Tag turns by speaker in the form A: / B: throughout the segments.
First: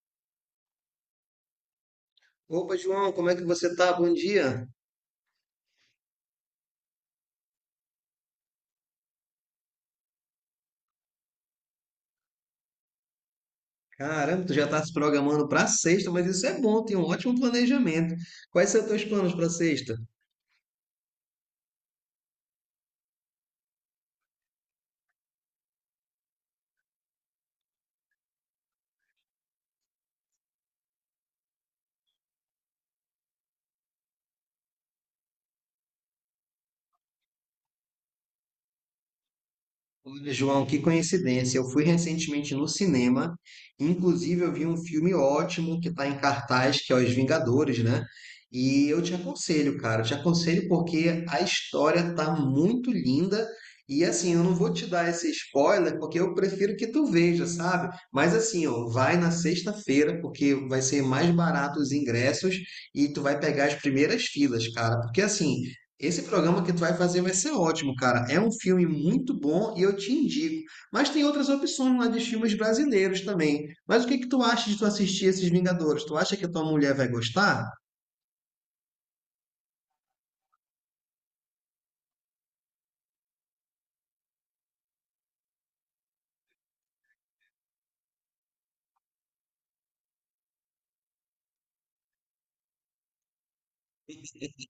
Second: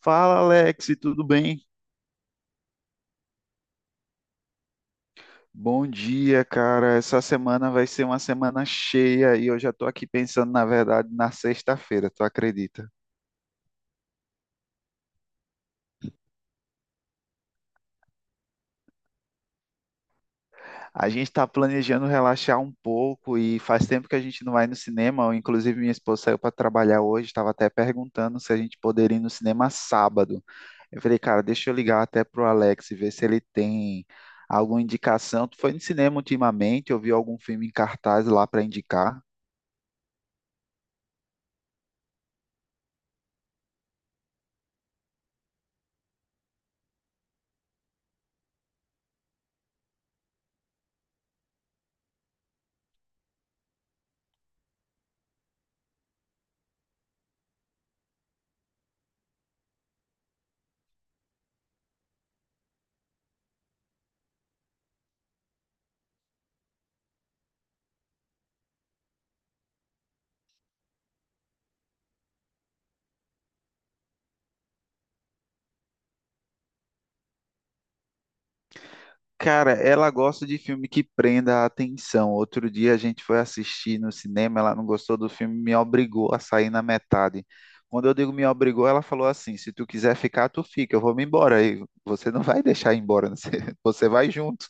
A: Fala, Alex, tudo bem?
B: Opa, João, como é que você tá? Bom dia.
A: Bom dia, cara. Essa semana vai ser uma semana cheia e eu já tô aqui pensando, na verdade, na sexta-feira, tu acredita?
B: Caramba, tu já tá se programando para sexta, mas isso é bom, tem um ótimo planejamento. Quais são os teus planos para sexta?
A: A gente tá planejando relaxar um pouco e faz tempo que a gente não vai no cinema. Inclusive, minha esposa saiu para trabalhar hoje, estava até perguntando se a gente poderia ir no cinema sábado. Eu falei, cara, deixa eu ligar até pro Alex e ver se ele tem alguma indicação. Tu foi no cinema ultimamente? Eu vi algum filme em cartaz lá para indicar?
B: Olha, João, que coincidência. Eu fui recentemente no cinema, inclusive eu vi um filme ótimo que está em cartaz, que é Os Vingadores, né? E eu te aconselho, cara, eu te aconselho porque a história tá muito linda. E assim, eu não vou te dar esse spoiler porque eu prefiro que tu veja, sabe? Mas assim, ó, vai na sexta-feira porque vai ser mais barato os ingressos e tu vai pegar as primeiras filas, cara. Porque assim, esse programa que tu vai fazer vai ser ótimo, cara. É um filme muito bom e eu te indico. Mas tem outras opções lá de filmes brasileiros também. Mas o que que tu acha de tu assistir esses Vingadores? Tu acha que a tua mulher vai gostar?
A: Cara, ela gosta de filme que prenda a atenção. Outro dia a gente foi assistir no cinema, ela não gostou do filme, me obrigou a sair na metade. Quando eu digo me obrigou, ela falou assim: se tu quiser ficar, tu fica, eu vou me embora. E você não vai deixar ir embora, né? Você vai junto.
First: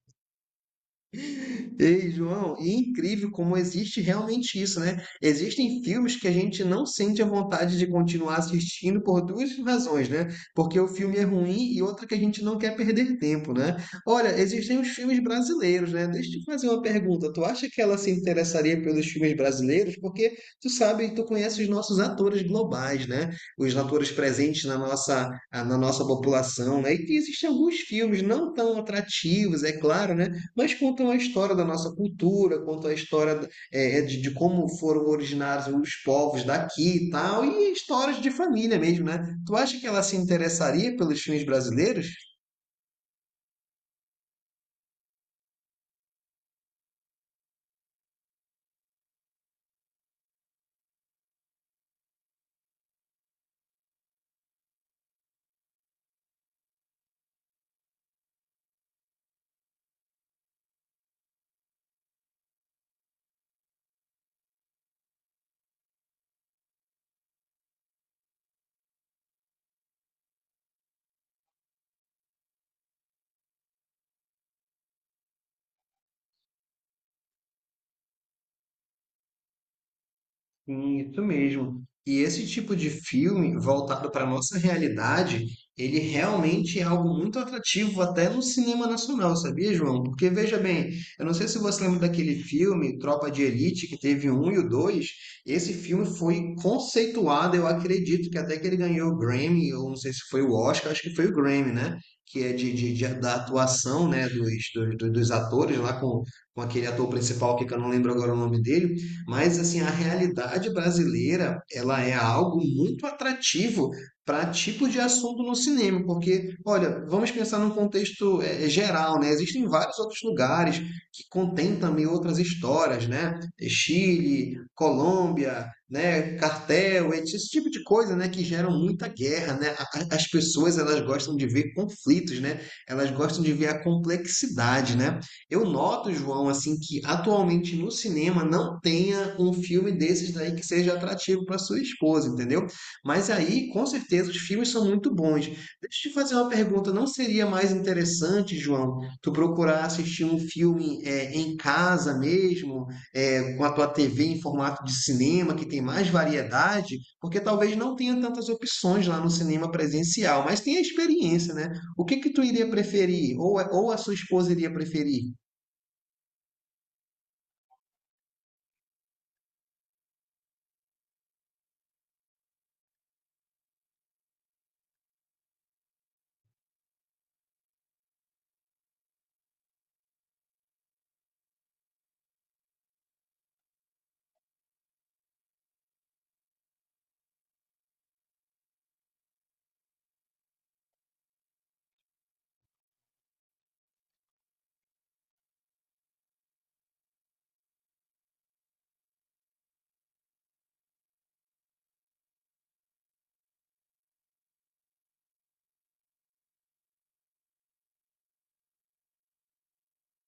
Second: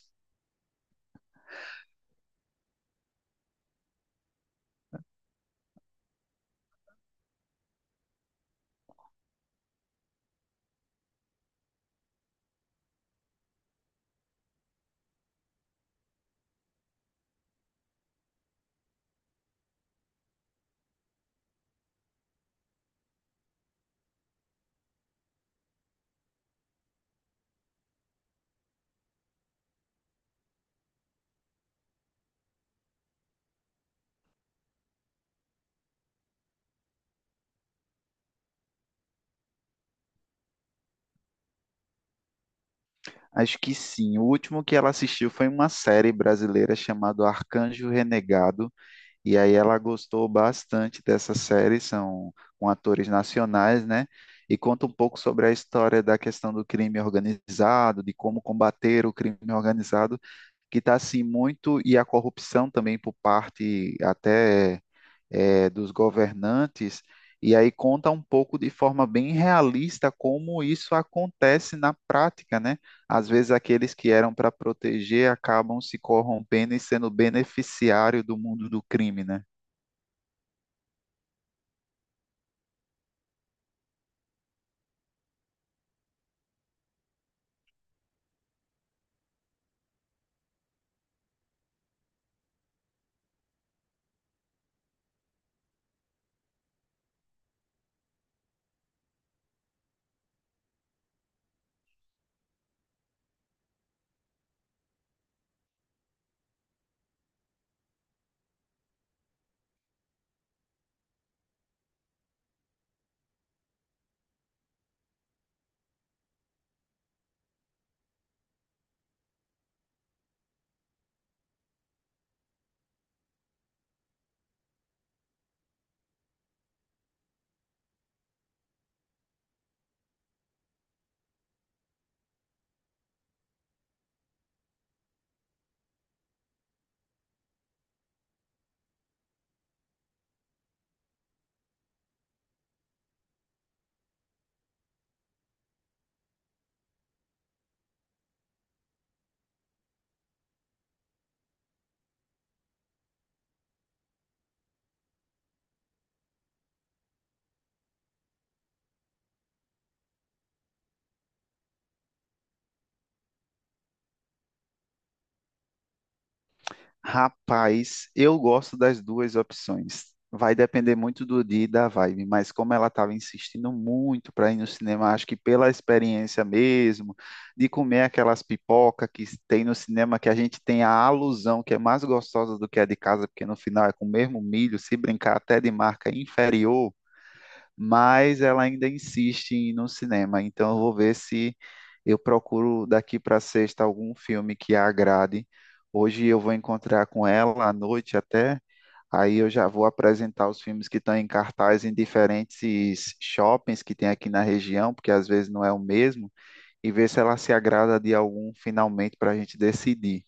B: Ei, João, e é incrível como existe realmente isso, né? Existem filmes que a gente não sente a vontade de continuar assistindo por duas razões, né? Porque o filme é ruim e outra que a gente não quer perder tempo, né? Olha, existem os filmes brasileiros, né? Deixa eu te fazer uma pergunta. Tu acha que ela se interessaria pelos filmes brasileiros? Porque tu sabe, tu conhece os nossos atores globais, né? Os atores presentes na nossa população, né? E que existem alguns filmes não tão atrativos, é claro, né? mas contam a história da nossa cultura, contam a história de como foram originados os povos daqui e tal, e histórias de família mesmo, né? Tu acha que ela se interessaria pelos filmes brasileiros?
A: Acho que sim. O último que ela assistiu foi uma série brasileira chamada Arcanjo Renegado. E aí ela gostou bastante dessa série, são com atores nacionais, né? E conta um pouco sobre a história da questão do crime organizado, de como combater o crime organizado, que está assim muito, e a corrupção também por parte até dos governantes. E aí conta um pouco de forma bem realista como isso acontece na prática, né? Às vezes aqueles que eram para proteger acabam se corrompendo e sendo beneficiário do mundo do crime, né?
B: Sim, isso mesmo. E esse tipo de filme voltado para a nossa realidade, ele realmente é algo muito atrativo até no cinema nacional, sabia, João? Porque veja bem, eu não sei se você lembra daquele filme Tropa de Elite, que teve o um e o dois. Esse filme foi conceituado, eu acredito que até que ele ganhou o Grammy, ou não sei se foi o Oscar, acho que foi o Grammy, né? Que é da atuação, né, dos, dos atores lá com aquele ator principal que eu não lembro agora o nome dele. Mas assim, a realidade brasileira, ela é algo muito atrativo para tipo de assunto no cinema, porque, olha, vamos pensar num contexto geral, né? Existem vários outros lugares que contêm também outras histórias, né? É Chile, Colômbia, né? Cartel, etc. esse tipo de coisa, né? Que geram muita guerra, né? As pessoas, elas gostam de ver conflitos, né? Elas gostam de ver a complexidade, né? Eu noto, João, assim, que atualmente no cinema não tenha um filme desses daí que seja atrativo para sua esposa, entendeu? Mas aí, com certeza, os filmes são muito bons. Deixa eu te fazer uma pergunta, não seria mais interessante, João, tu procurar assistir um filme em casa mesmo, com a tua TV em formato de cinema, que tem mais variedade? Porque talvez não tenha tantas opções lá no cinema presencial, mas tem a experiência, né? O que que tu iria preferir? Ou a sua esposa iria preferir?
A: Rapaz, eu gosto das duas opções. Vai depender muito do dia e da vibe, mas como ela estava insistindo muito para ir no cinema, acho que pela experiência mesmo, de comer aquelas pipoca que tem no cinema, que a gente tem a alusão que é mais gostosa do que a de casa, porque no final é com o mesmo milho, se brincar até de marca inferior, mas ela ainda insiste em ir no cinema. Então eu vou ver se eu procuro daqui para sexta algum filme que a agrade. Hoje eu vou encontrar com ela à noite até. Aí eu já vou apresentar os filmes que estão em cartaz em diferentes shoppings que tem aqui na região, porque às vezes não é o mesmo, e ver se ela se agrada de algum finalmente para a gente decidir.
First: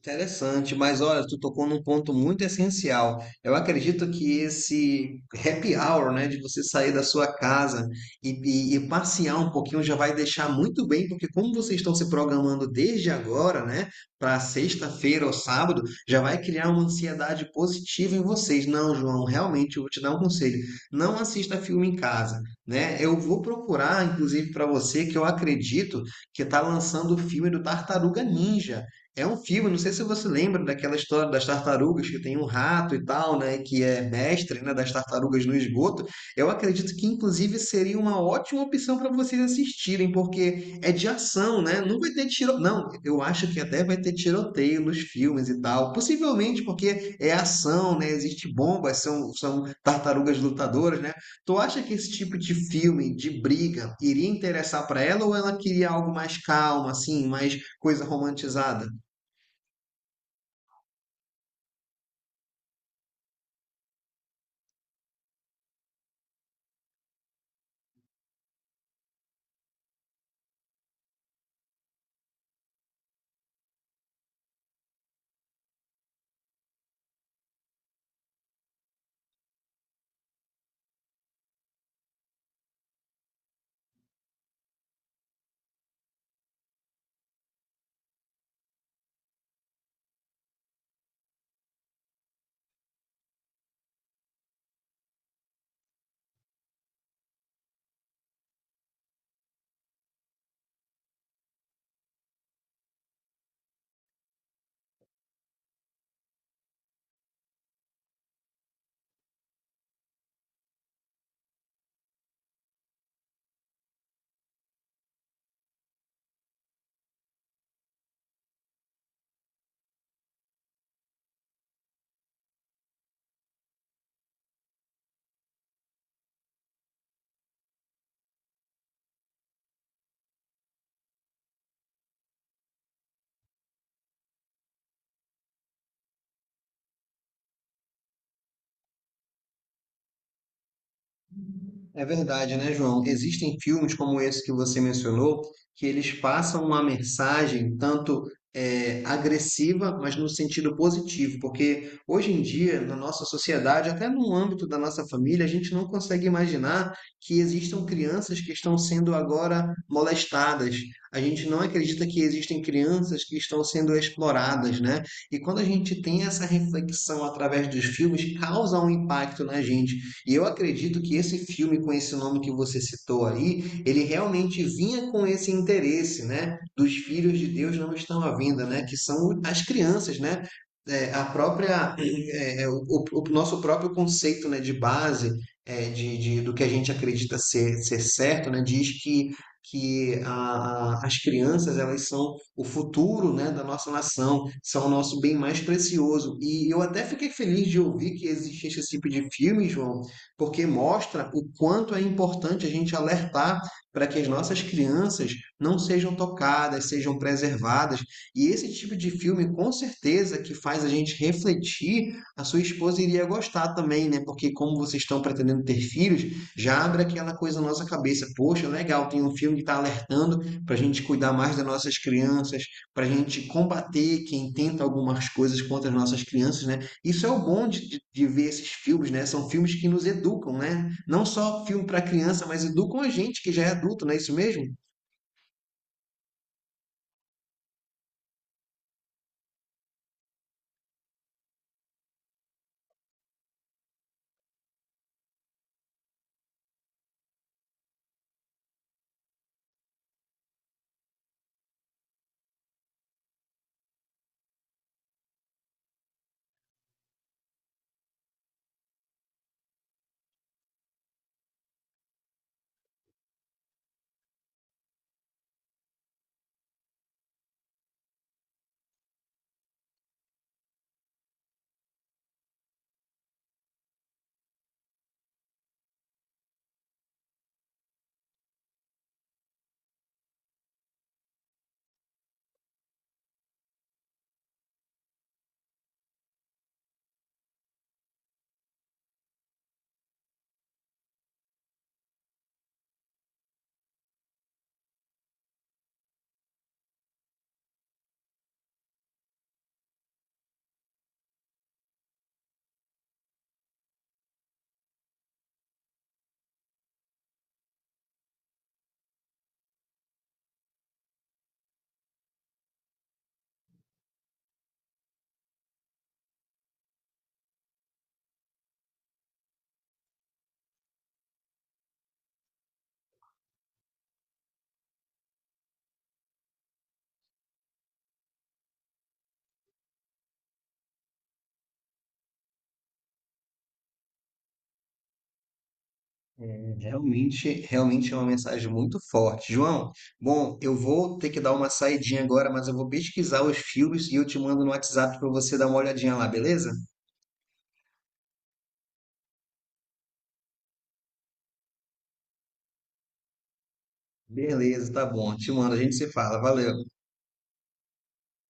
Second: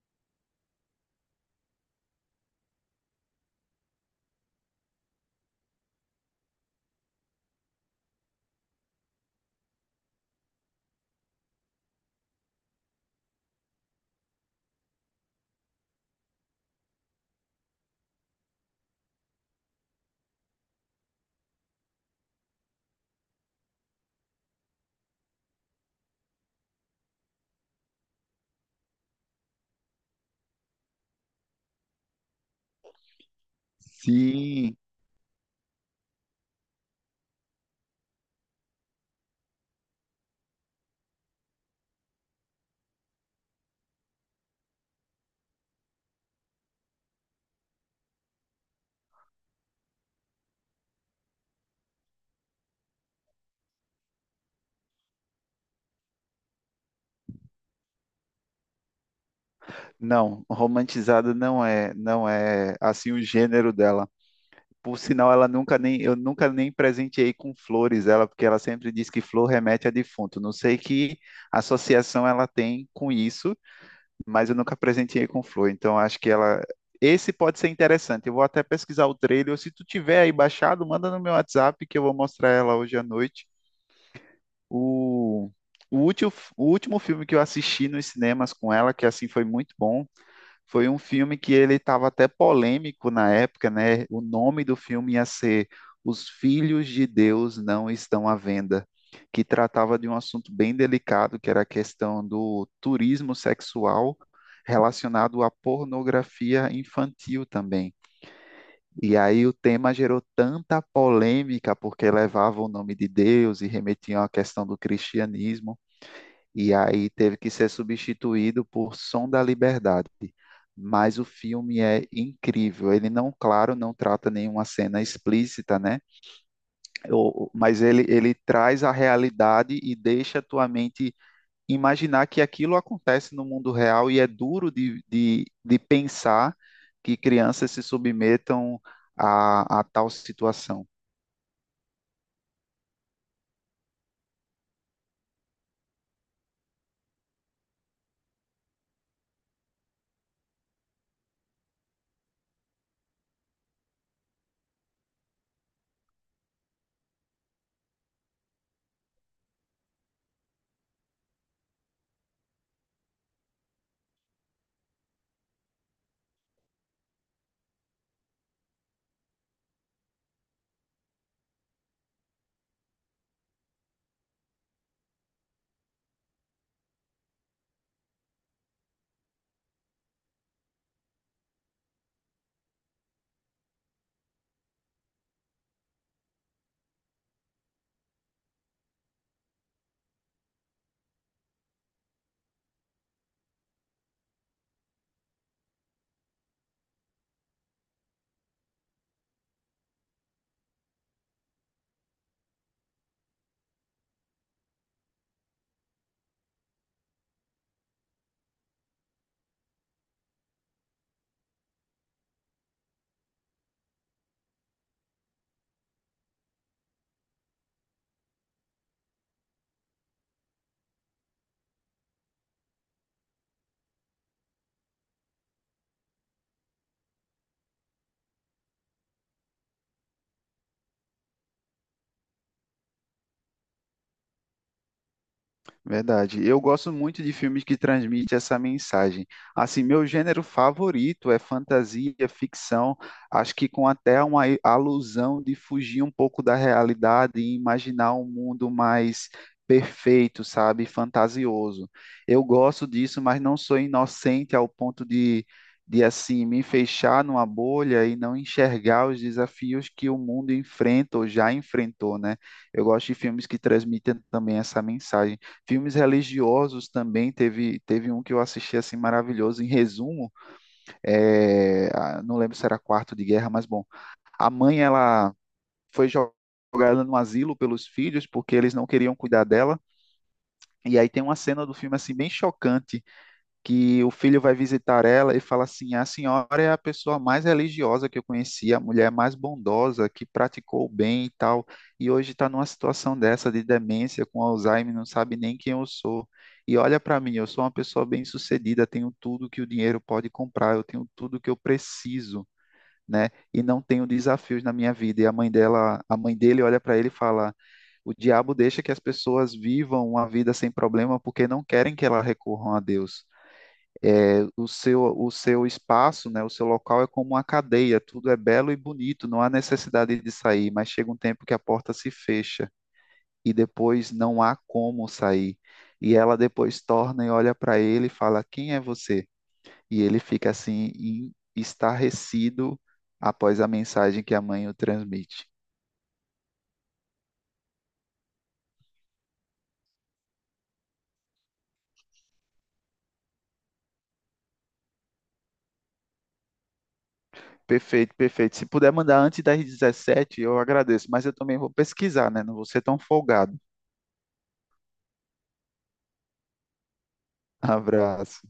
B: Interessante, mas olha, tu tocou num ponto muito essencial. Eu acredito que esse happy hour, né, de você sair da sua casa e passear um pouquinho já vai deixar muito bem, porque como vocês estão se programando desde agora, né, para sexta-feira ou sábado, já vai criar uma ansiedade positiva em vocês. Não, João, realmente eu vou te dar um conselho. Não assista filme em casa, né? Eu vou procurar, inclusive, para você, que eu acredito que está lançando o filme do Tartaruga Ninja. É um filme, não sei se você lembra daquela história das tartarugas, que tem um rato e tal, né, que é mestre, né,
A: Sim,
B: das tartarugas no esgoto. Eu acredito que, inclusive, seria uma ótima opção para vocês assistirem, porque é de ação, né? Não vai ter tiro... Não, eu acho que até vai ter tiroteio nos filmes e tal. Possivelmente porque é ação, né? Existe bombas, são, são tartarugas lutadoras, né? Tu acha que esse tipo de filme, de briga, iria interessar para ela ou ela queria algo mais calmo, assim, mais coisa romantizada?
A: não, romantizada não é, não é assim o gênero dela. Por sinal, ela nunca nem, eu nunca nem presenteei com flores ela, porque ela sempre diz que flor remete a defunto. Não sei que associação ela tem com isso, mas eu nunca presenteei com flor. Então, acho que ela. Esse pode ser interessante. Eu vou até pesquisar o trailer. Ou se tu tiver aí baixado, manda no meu WhatsApp que eu vou mostrar ela hoje à noite. O, o, último, o último filme que eu assisti nos cinemas com ela, que assim foi muito bom, foi um filme que ele estava até polêmico na época, né? O nome do filme ia ser Os Filhos de Deus Não Estão à Venda, que tratava de um assunto bem delicado, que era a questão do turismo sexual relacionado à pornografia infantil também. E aí o tema gerou tanta polêmica, porque levava o nome de Deus e remetiam à questão do cristianismo e aí teve que ser substituído por Som da Liberdade. Mas o filme é incrível. Ele não, claro, não trata nenhuma cena explícita, né? Mas ele traz a realidade e deixa a tua mente imaginar que aquilo acontece no mundo real e é duro de pensar que crianças se submetam a tal situação.
B: É verdade, né, João? Existem filmes como esse que você mencionou que eles passam uma mensagem tanto agressiva, mas no sentido positivo, porque hoje em dia, na nossa sociedade, até no âmbito da nossa família, a gente não consegue imaginar que existam crianças que estão sendo agora molestadas. A gente não acredita que existem crianças que estão sendo exploradas, né? E quando a gente tem essa reflexão através dos filmes, causa um impacto na gente e eu acredito que esse filme, com esse nome que você citou aí, ele realmente vinha com esse interesse, né? Dos filhos de Deus não estão à vinda, né? Que são as crianças, né? É, a própria, o, o nosso próprio conceito, né, de base, de, do que a gente acredita ser, ser certo, né? Diz que as crianças elas são o futuro, né, da nossa nação, são o nosso bem mais precioso. E eu até fiquei feliz de ouvir que existisse esse tipo de filme, João, porque mostra o quanto é importante a gente alertar para que as nossas crianças não sejam tocadas, sejam preservadas. E esse tipo de filme, com certeza, que faz a gente refletir, a sua esposa iria gostar também, né? Porque como vocês estão pretendendo ter filhos, já abre aquela coisa na nossa cabeça. Poxa, legal, tem um filme que está alertando para a gente cuidar mais das nossas crianças, para a gente combater quem tenta algumas coisas contra as nossas crianças, né? Isso é o bom de ver esses filmes, né? São filmes que nos educam, né? Não só filme para criança, mas educam a gente que já é adulto, não é isso mesmo?
A: Verdade. Eu gosto muito de filmes que transmitem essa mensagem. Assim, meu gênero favorito é fantasia, ficção, acho que com até uma alusão de fugir um pouco da realidade e imaginar um mundo mais perfeito, sabe? Fantasioso. Eu gosto disso, mas não sou inocente ao ponto de assim, me fechar numa bolha e não enxergar os desafios que o mundo enfrenta ou já enfrentou, né? Eu gosto de filmes que transmitem também essa mensagem. Filmes religiosos também teve um que eu assisti assim maravilhoso. Em resumo, não lembro se era Quarto de Guerra, mas bom, a mãe ela foi jo- jogada no asilo pelos filhos porque eles não queriam cuidar dela. E aí tem uma cena do filme assim bem chocante que o filho vai visitar ela e fala assim: a senhora é a pessoa mais religiosa que eu conheci, a mulher mais bondosa, que praticou o bem e tal, e hoje está numa situação dessa de demência com Alzheimer, não sabe nem quem eu sou. E olha para mim, eu sou uma pessoa bem-sucedida, tenho tudo que o dinheiro pode comprar, eu tenho tudo que eu preciso, né? E não tenho desafios na minha vida. E a mãe dela, a mãe dele olha para ele e fala: o diabo deixa que as pessoas vivam uma vida sem problema porque não querem que elas recorram a Deus. O seu, o seu espaço, né, o seu local é como uma cadeia, tudo é belo e bonito, não há necessidade de sair, mas chega um tempo que a porta se fecha e depois não há como sair. E ela depois torna e olha para ele e fala: Quem é você? E ele fica assim, estarrecido após a mensagem que a mãe o transmite.
B: É, realmente, realmente é uma mensagem muito forte. João, bom, eu vou ter que dar uma saidinha agora, mas eu vou pesquisar os filmes e eu te mando no WhatsApp para você dar uma olhadinha lá, beleza?
A: Perfeito, perfeito. Se puder mandar antes das 17h eu agradeço, mas eu também vou pesquisar, né? Não vou ser tão folgado.
B: Beleza, tá bom. Te mando, a gente se fala. Valeu.
A: Abraço.